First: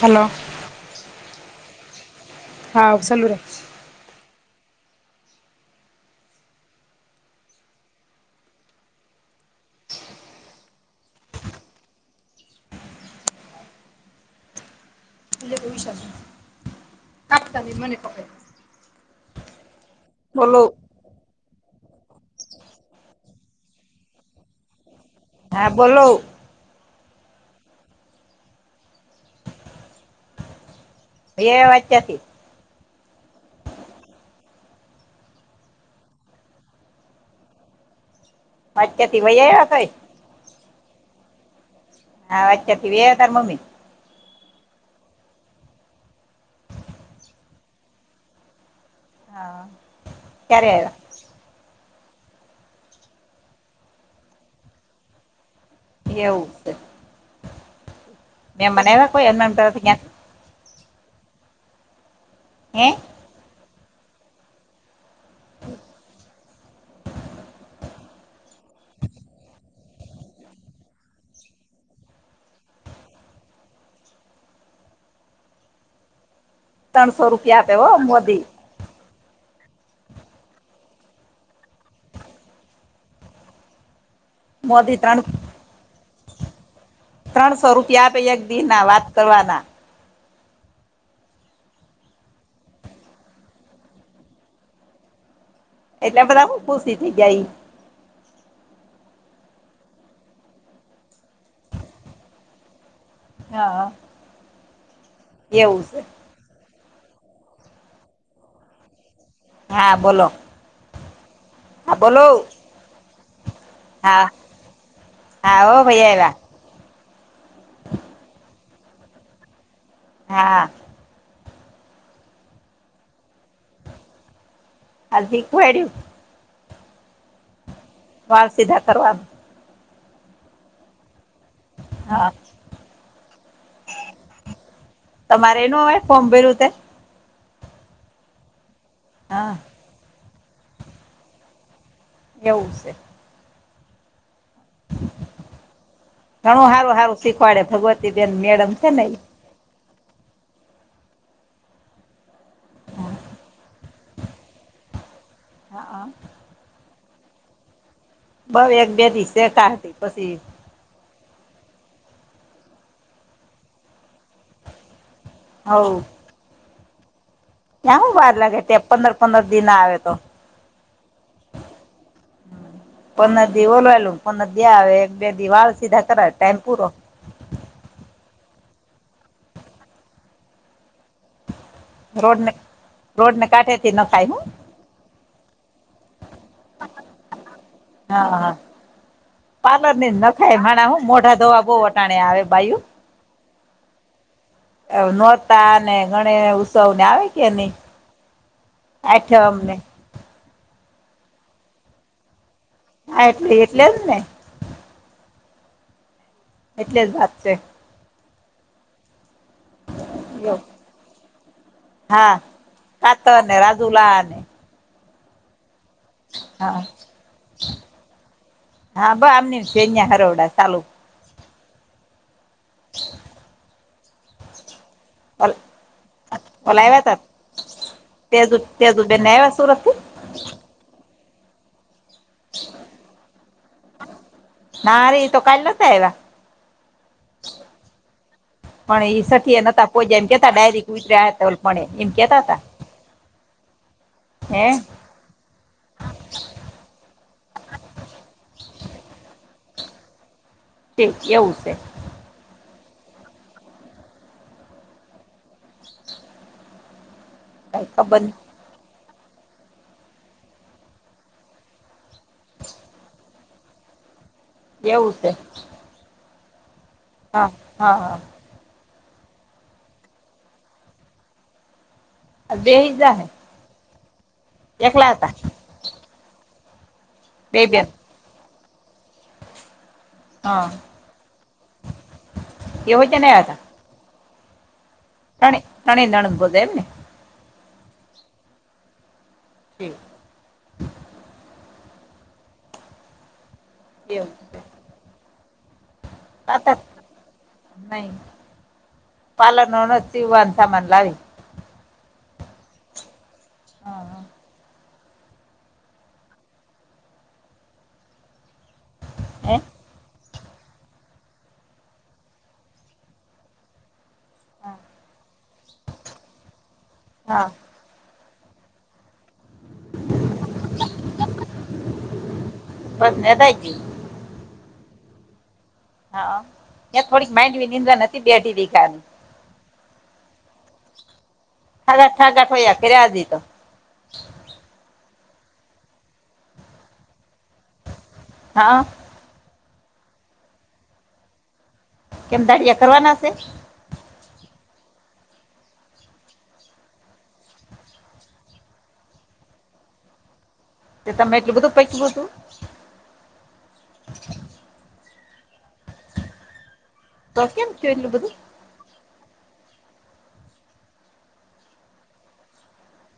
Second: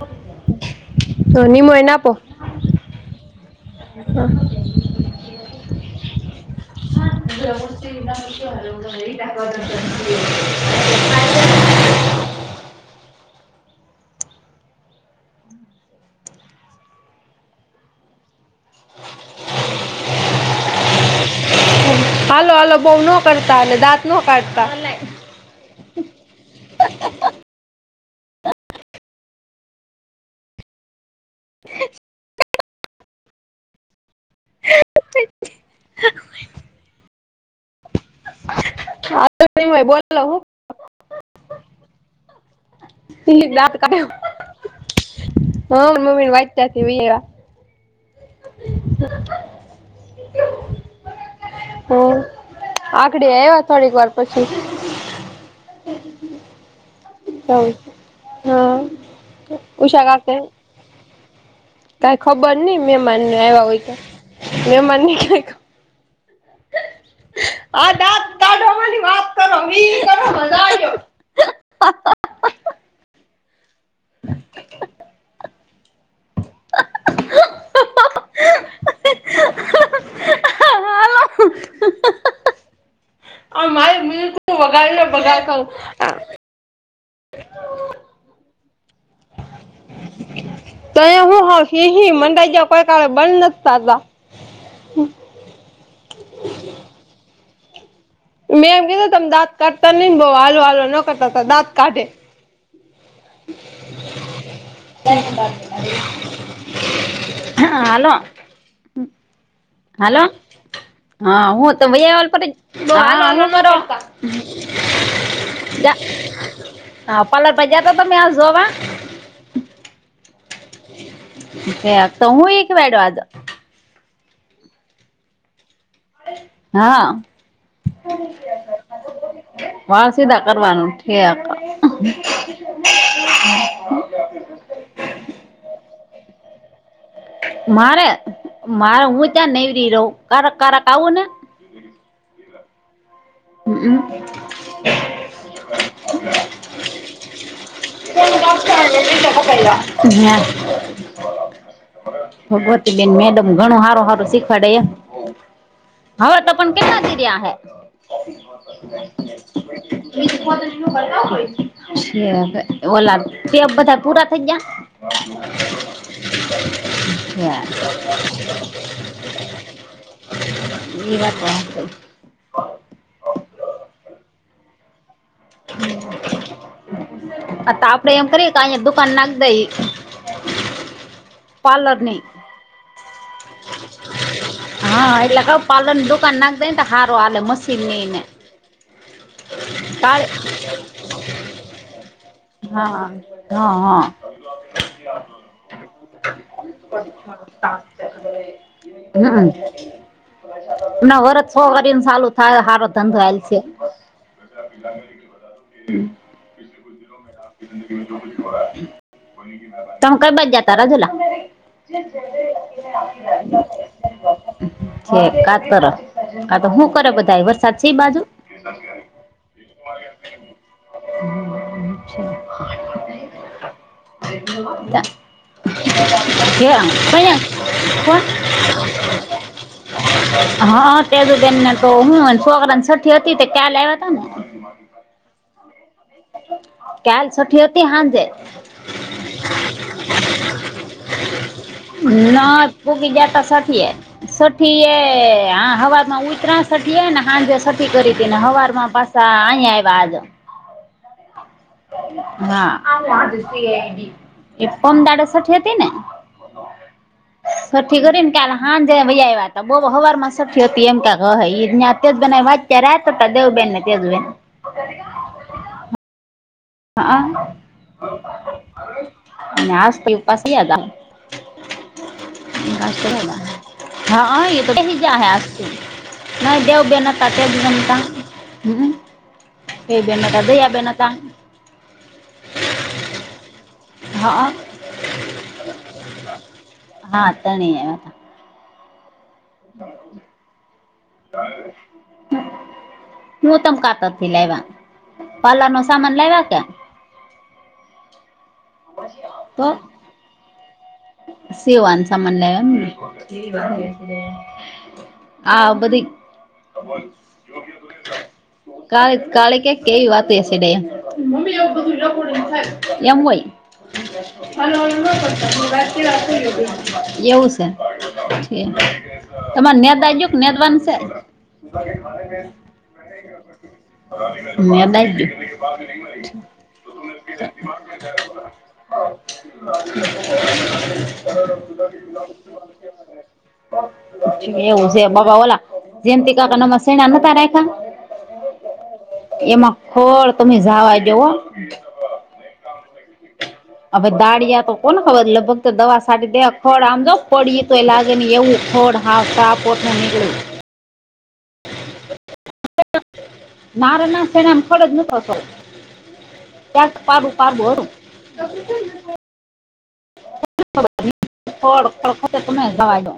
Hello. ધની મઈ ને આપો. હાવ સાલુ રાખજે. હા. [inaudible] [inaudible] આપ તને મને પકડે. બોલો. હાલો હાલો બોઉનો કરતા અને દાંતનો કાઢતા. હા બોલો [unintelligible] એ વાકાથી. [unintelligible] વરચે થી વેવાયા કઈ. હલો. હા વચતીવી એવ તાર મમ્મી. કયુ હ મમ્મી વાત સાચી વીવયા. હા ક્યારે આવ્યા. હમ આગડી આવ્યા થોડીક વાર પછી. આવ્યા એવું છે હા મહેમાન આવ્યા કોઈ હનુમાન તરફ ક્યાં ઉષા શાથે. કઈ ખબર નઈ હે મમાનને આવ્યા હોય તો મમાન ને ક્યાઈ. આ દાઢ માની. વાત કરો મી કરો મજા આવ્યો હ હ આ. ત્રણસો રૂપિયા આપે હો મોદી. તું મોદી વગાડને ત્રણ બગાડ ખાવુ હા ત્રણસો રૂપિયા આપે એક દિ ના વાત કરવાના. દયા હું હ સહી મંરા કોઈ કાલે બંધ નથીતા તા. એટલે બધા ખુશી થઇ જાય. મેં એમ કીધું તમે દાંતત કાઢતા ન બઉ હલુ વાલુ ન કરતા હતા દાંત કાઢે. હા હા. હા હલો. હા બોલો. હા હું તો હા બોલો ભૈયા હા હા હો ભાઈ આવ્યા [unintelligible] હા પલર બજાતા તો મે હ જોવા. હા. તો હું એક વાડ આતો. આ સીટ એડું. હા. વાળ સીધા કરવાનું વાડ સીધા કરવાનું છે આ તો. હા તમારે એનું હવે ફોમ ભેરું તે. મારે મારે હું ત્યાં હા નહ ર રહ કડક કડક આવું ને. એવું છે. હમમ. ઘણું સારું સારું શીખવાડે ભગવતીબેન મેડમ છે ને એ. હેલો હમ. ભગવતીબેન મેડમ ઘણું સારું સારું શીખવાડે હા હવે. પણ કેટલા કી રહ્યા હૈ. બઉ એક બે દિવ શેખ હતી પછી. છે ઓલ તે બધા પૂરા થઈ ગયા. હવ. ત્યાંવું બાર લાગે ત્યા પંદર પંદર દિન આવે તો. એ વાત હાચી. પર દિવ ઓલવા લ પંદર દ એક બે દી વાળ સીધા કર ટાઈમ પૂરો. આ તો આપડે એમ કરીયે કે અહીયા દુકાન નાખ દઈ. પારલરની. રોડને રોડને કાંઠેથી નખાય હું હા એટલે ક પાલન દુકાન નાખ દે ને તો હારો હાલે મશીન નઈ ને. હા હા હ [unintelligible] પાર્લર ની જ નખાય માણા હું મોઢા દવા બહુ વટાણ આવે ભાઈ. હા હા હા. નોતા અને ગણ ઉત્સવ ને આવે કે નહી [inaudible] હમ આઠમ ને ના વર્જ છો વાને ચાલુ થાય હારુ [inaudible] હા સંભળાય છે. એટલે [inaudible] એટલે જ ને એટલે જ વાત છે. [inaudible] તમ કઈ બાજ જતા રાજુલા [inaudible] કાત રાજુલા આને [inaudible] છે કાતર અ [inaudible] [unintelligible] હા તો શું કરે બધા વરસાદ છે એ બાજુ [inaudible] હા બ આમની છે હરોવડા ચાલુ [unintelligible] [inaudible] [unintelligible] [inaudible] ઓલ ઓલા આવ્યા હતા ક્યાં તેજુ તેજુબેન આયા સુરતથી [inaudible] [unintelligible] હા તેજુ બેનને તો હું છોકરાને છઠ્ઠી હતી ક્યાલ આવ્યા તા ને. ના રે તો કાલ નતા આવ્યા કાલ છઠી હતી હાજે [inaudible] પણ એ સઠી એ નતા પોચ્યા એમ કેતા ડાયરીક વિતર્યા હતા [inaudible] કેતા હતા ના પોગી જતા છઠીએ હે છઠીએ [inaudible] હવાર માં ઉતરાણ સટી ને હાજે સટી કરી હતી ને હવાર માં પાછા અહીંયા આવ્યા આજ [inaudible] તે એવું છે. [inaudible] [unintelligible] હા એ પમદાડ સઠી હતી ને [inaudible] [unintelligible] [inaudible] [unintelligible] કઈ છઠ્ઠી ખબર કરી ને કાલ હાજે વય આવ્યા હતા બોલો હવાર માં છઠી હતી એમ કે એજ ના [inaudible] [unintelligible] તેજબન વાચ રહેતા હતા દેવબહેન ને તેજબહેન [inaudible] [unintelligible] એવું છે. [inaudible] [unintelligible] હા આ હા હા [inaudible] [unintelligible] [inaudible] નાશ તો પાસ વયા હતા. બેહી જાહે [inaudible] [unintelligible] હા એતો બેઈજ એકલા ગયા હે હતા આ નહી દેવું બેનતા બે બેન ઘંટ [inaudible] [unintelligible] હમ્મ દઈબેન હતા હા દઈયા બેન ના તા. [inaudible] [unintelligible] એવું કે નહી આતા. હ અ. ત્રણે તણી નણંદ બોજાઈ એમ ને હા તણી એ. ઠીક હું તમ કાપ તથી એવું છે લાયવા પાર્લર નો સામાન લાયવા. નહી પાલન હોવાન સામાન લાવી. સેવાન સામાન લાયા એમ ને. હા બધી કાલે હે કાલે ક્યા. કેવી વાતો હશે એમ હોય. હલ્લો હલ્લો નો કરતા એમ વાય. [inaudible] હા એવું છે છે. તમારે ન્યાય દાય ગયો નેદ વાન છે. બસ નેદાઈ ગયું મે દાઈ ગયું. હઅ થોડીક માઇન્ડ નિંદ્ર નથી બે દી દેખાની. [inaudible] હલ્યા ઠાગા કર્યા દી તો. એવું છે બાબા ઓલા જેમથી કાકા નામાં સેણા નતા રાખા. હા. એમાં ખોળ તમે જવા દયો હો. કેમ દાડિયા કરવાના હશે. હવે દાળિયા તો કોણ ખબર લગભગ દવા સા દેવા ખોળ આમજો પડી તો એ લાગે હી એવું ખોળ. હાવસા પોટ નહીની [inaudible] તો તમે એટલું બધું પૈકવુ હતું. નારે એ ના સેણામ કળ ન હતો. ત્યાર પાબૂ તો કેમ પાબૂ હોરું. થયું એટલું બધું [inaudible] ખળ ખળતે તમે એ જાવા દો.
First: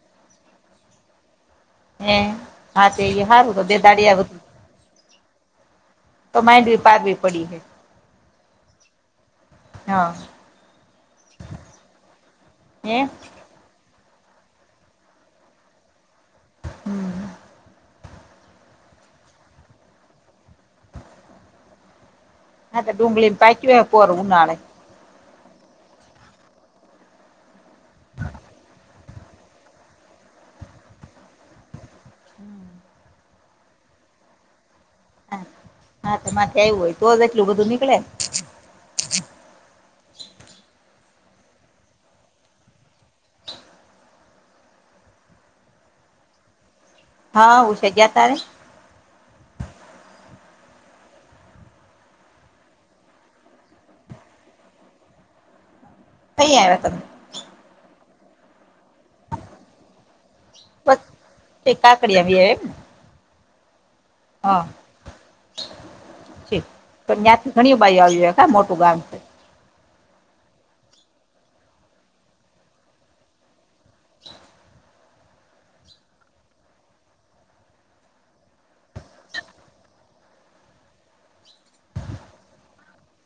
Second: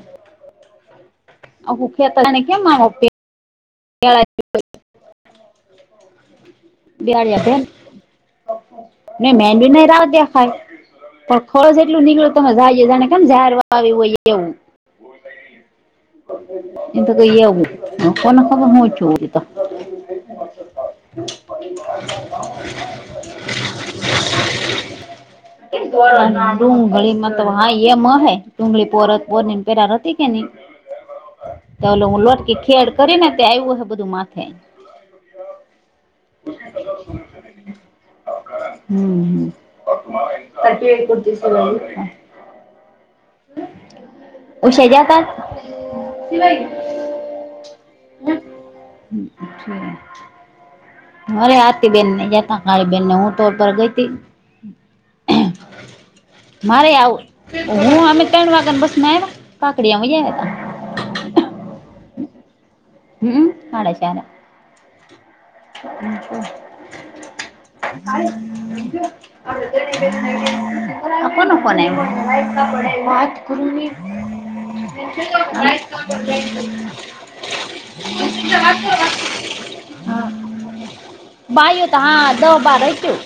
આખું હે ખેતર એને કેમ આવો હા તે પે- ઈ હારું બધે બે દાડિયા વધુ. પેળાય તો માડવી પારવી પડી હૈ. નહીં મેંદી નહીં રાહ હા દેખાય. તો ખોઝ એટલું નીકળતું હોય જાઈ એ હે જાણે કેમ જાહેર [inaudible] આવી હોય એવું [inaudible] એમ તો હમ કઈ એવું હહ કોને હવ હું થયું ઈ ત [inaudible] આત ડુંગળીને પાકી હોય પોર ઉનાળે. ડુંગળીમાં તો હા એમ હએ ડુંગળી પોર પોરની પેરાર હતી કે નઈ? ચલો હું લોટકી ખેડ કરીને તે આવ્યું હે બધું માથે. હા હા તે માથે આવ્યું હોય તો જ એટલું બધું નીકળે ન. હમ હમ [inaudible] ઉસે ગ્યાં તા [inaudible] હા ઉસે ગયા તા ને. અ ઠીક. અરે આરતીબેનને ગયા તા મારી બેનને હું તો પર ગઈતી. કઈ [inaudible] આવ્યા મારે તમે આવું હું અમે ત્રણ વાગ્યાને બસ માં આવ્યા કાકડી અમે આયા તા. બસ એક કાકડી એવી એમ ને. હમ હાડા ચારે. [inaudible] ઠીક પણ ત્યાંથી ઘણી બાાઈ આવ્યું કા મોટું ગામ આ કોનો ફોન આયવો? વાત કરો ને. [inaudible] [inaudible] હા [inaudible] બાઈઓ તો હા દ બાર હતી.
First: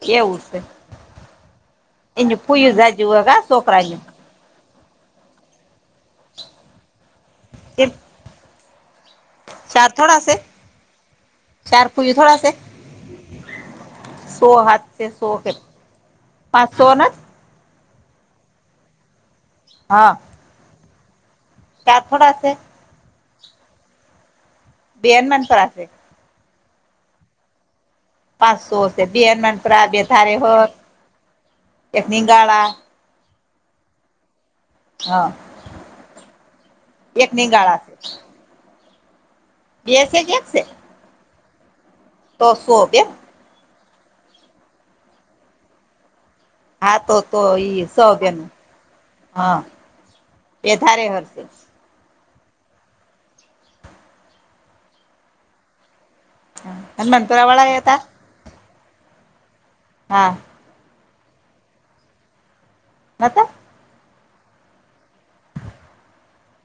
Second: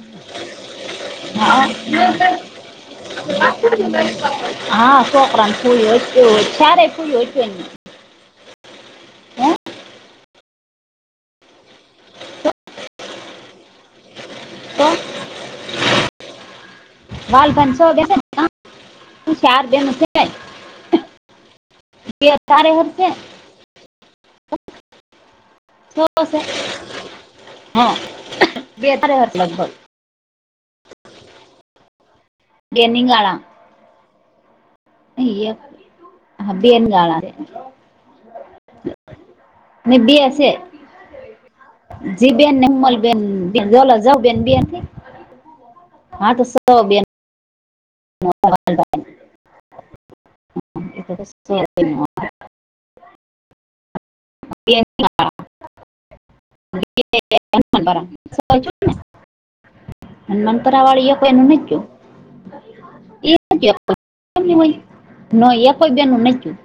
કેવું સે? હઅ [inaudible] હોય કા છોકરાને હા છોકરાની સ્કૂલો, [inaudible] ચાયરે ખુલી [inaudible] [inaudible] ચાર થોડાશે, ચાર પુરી થોડાશે. સો હાથ તો છે સો કે પાંચસો ના વાલ ભાઈને છ દેશે ને કા [inaudible] ચાર બેનો [inaudible] હા ચાર બે થોડા છે તારે હશે. બે હનુમાન પરાસે. [inaudible] હહ પાચસો છે બેનમાનફ બે થારે હર એક નીગળા. એ નિગાડા હા ઈય હા બેન નીગાણા હે. એક નિંગાળા છે ને બે છે કે એક એ છે જીબેન તો ને સો બેન હીમલબેન. જલ જઉંબેન બે થયા [inaudible] હા તો સો હા બેન તો તો ઈ સબેનું હા એ ધારે હર સે. [inaudible] [inaudible] [inaudible] હનુમાનપુરા વાળા એ હતા હા હનુમાન પરાવાળી એકોઈ ને નથી નતા કેવું. [inaudible] ના એકોઈ બેનું નથ જોઈ.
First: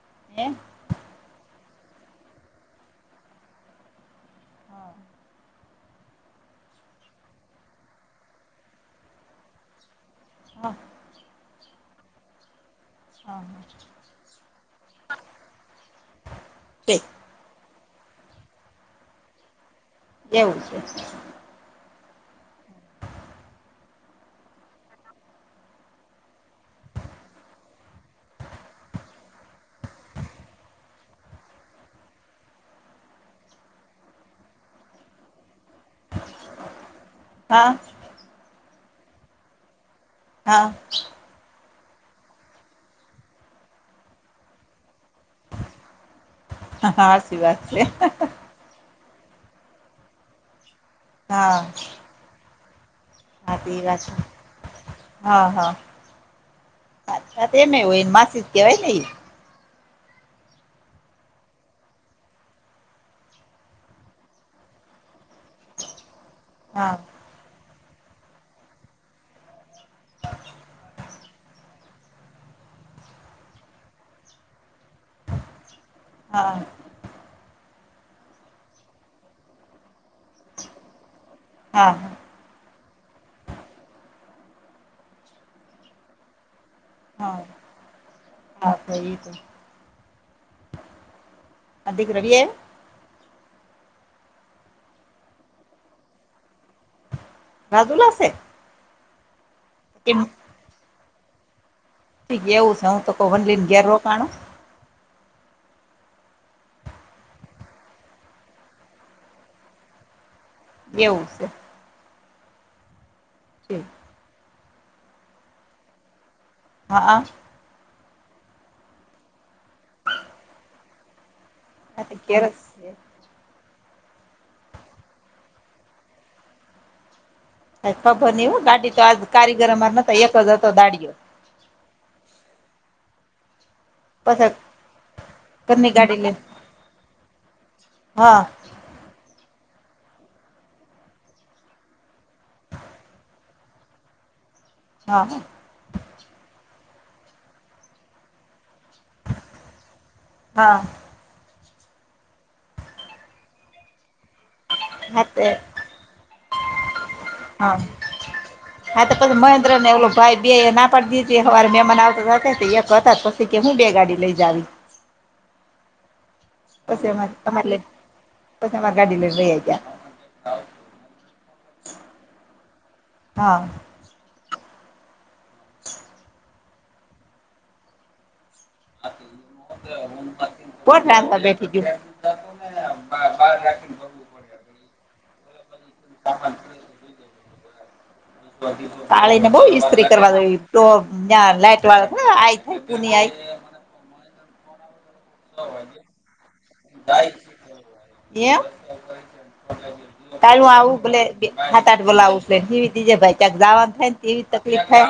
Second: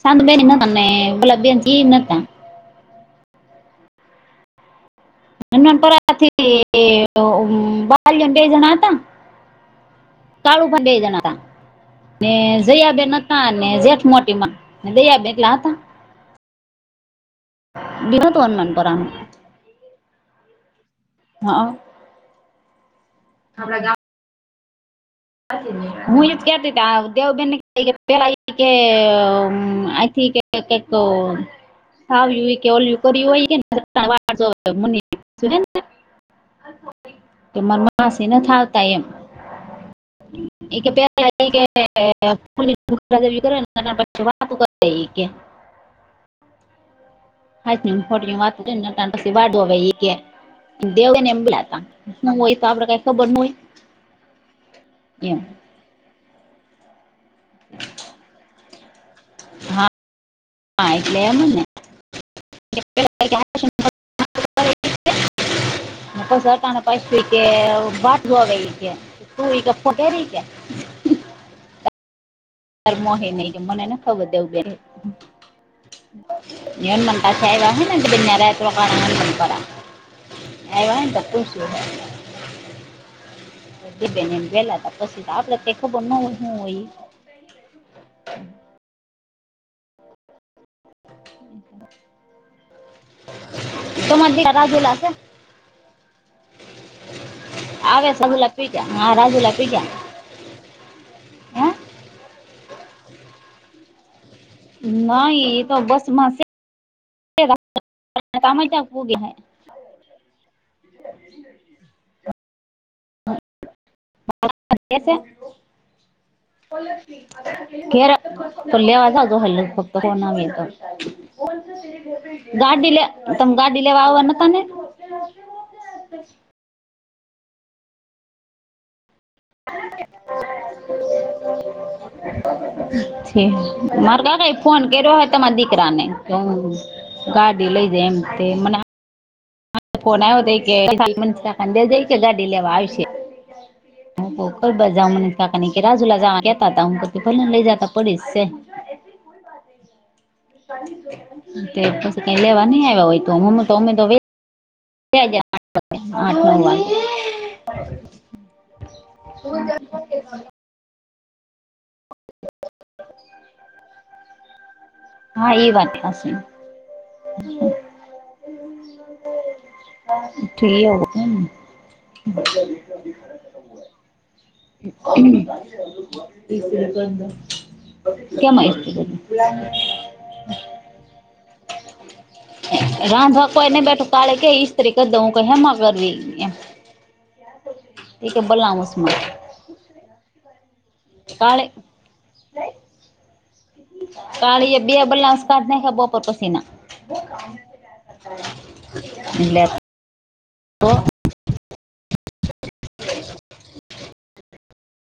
સાંત બેન એ નતા ને ગુલાબી બેન છે ઈ એ નતા. હા હનુમાન પરાથી ઓ બાલીઓ ને બે જણા હતા. કાળુ ભા ને બેે જાણ હતા. ને જયાબેન હા નતા ને જેઠ મોટી માં જયાબેન એટલા હતા. તે બીનાતો અનનાન પરા એવું છે. હા. પ્રધા હું એજ કેતીતી દેવ બેહેન [unintelligible] પેલા ઈ કે અમ આયથી કે કે તો સાવ કે ઓલયું કર્યું હોય ને [unintelligible] વા મ [unintelligible] તે હા માર માસે નથ આવતા એમ. એ કે હા પ્યા [unintelligible] વાત કર ઈ કે હા હા હાસી વાત. છે હાચુ [unintelligible] વાત પછી વા દેવને એમલાતા હુ હોય તો આપડ કાય હાતે વા છે એમ હા હા. અચ્છા તેને હોય એ માસીજ કેવાય નહ. હા હા એટલે એમ ને [unintelligible] હ પ સરકારને હા પાછ કે બાટવે છે તુંરી કે ફોટે રીકે પર મો નહી મનેને ખબર દવ બે હા વન મતા છે એવા બેરા એ તો મનપરા એવા એ તો પશું. હા. એ બેન એમ વેલા ત પછી તો આપડે કઈ ખબર ન હોય શું હોય. હા હા સ એ તો હ અધિક રડીએ તમાર મેલા રાજુલાશે. આવે રાજુલા સહુલા પી ગ્યા હ રાજુલા પી ગ્યા. એમ તી એવું છે હું તો કોઈ વનલીને ઘેર રોકાણું. નાહી એ તો બસમાંસે કામય ત્યાં પુગય હે એવું છે. હા. તે [unintelligible] કે છે હા. ઘેર તો લેવા જાવ તો હલે ફક્ત કો ના મે તો આ તો ઘેર જ છે ગાડી લે તમ ગાડી લેવા આવવાના તા ને ખબર નહિ હો ગાડી તો આજ કારીગરમાંર નતા એક જ હતો દાડિયો [unintelligible] મારે પછ કાકા ઈ ફોન કર્યો હોય તમા દીકરા ઘરની ને ગાડી લઈને ગાડી લઈ જાય એમ હા તે મને ફોન આવ્યો ત કે ખડે જાય કે ગાડી લેવા આવશે. હ ખર બજા હા મન કાકાની રાજુલા જવા કેતા હતા હું ક ભલેને લઇ જતા પડીશ છે. હા હુ કે પછી કઈ લેવા નઈ આવ્યા હોય તો મમ્મ તો અમે તો વે હા તે [unintelligible] આઠ નવ હા વા હા તો પછી મહેન્દ્ર ને ઓલો ભાઈ બેએ ના કરદીતે હવારે મહેમાન આવતા એક હતા પછી કે હું બે ગાડી લઈ જાવી. હા એ વાત હશે. પછે આમાર લે ઠી [inaudible] ખ હા [inaudible] હમ [inaudible] કેમઈ ત [inaudible] કોટતા બેઠી ગયું? રાંધ કોવાઈ ન બેઠું કાળે કેઈ તરીકે દઉં ક હેમા કરવી એમ? એ કે બલાઉસમાં કાળીને બઉ ઈસ્ત્રી કરવા જોયે તો્ યાં કાલે લાઈટ વાળો થ આઈ થાય પુ આઈ કાલી એ બી એભલા સાદ બોપર પસના એ કાલ હું આવું ભલે હાથ આતા ને બોલાવું વીજે ભાઈ ક્યાંક જવાનું થાય ને એવી તકલીફ થાય.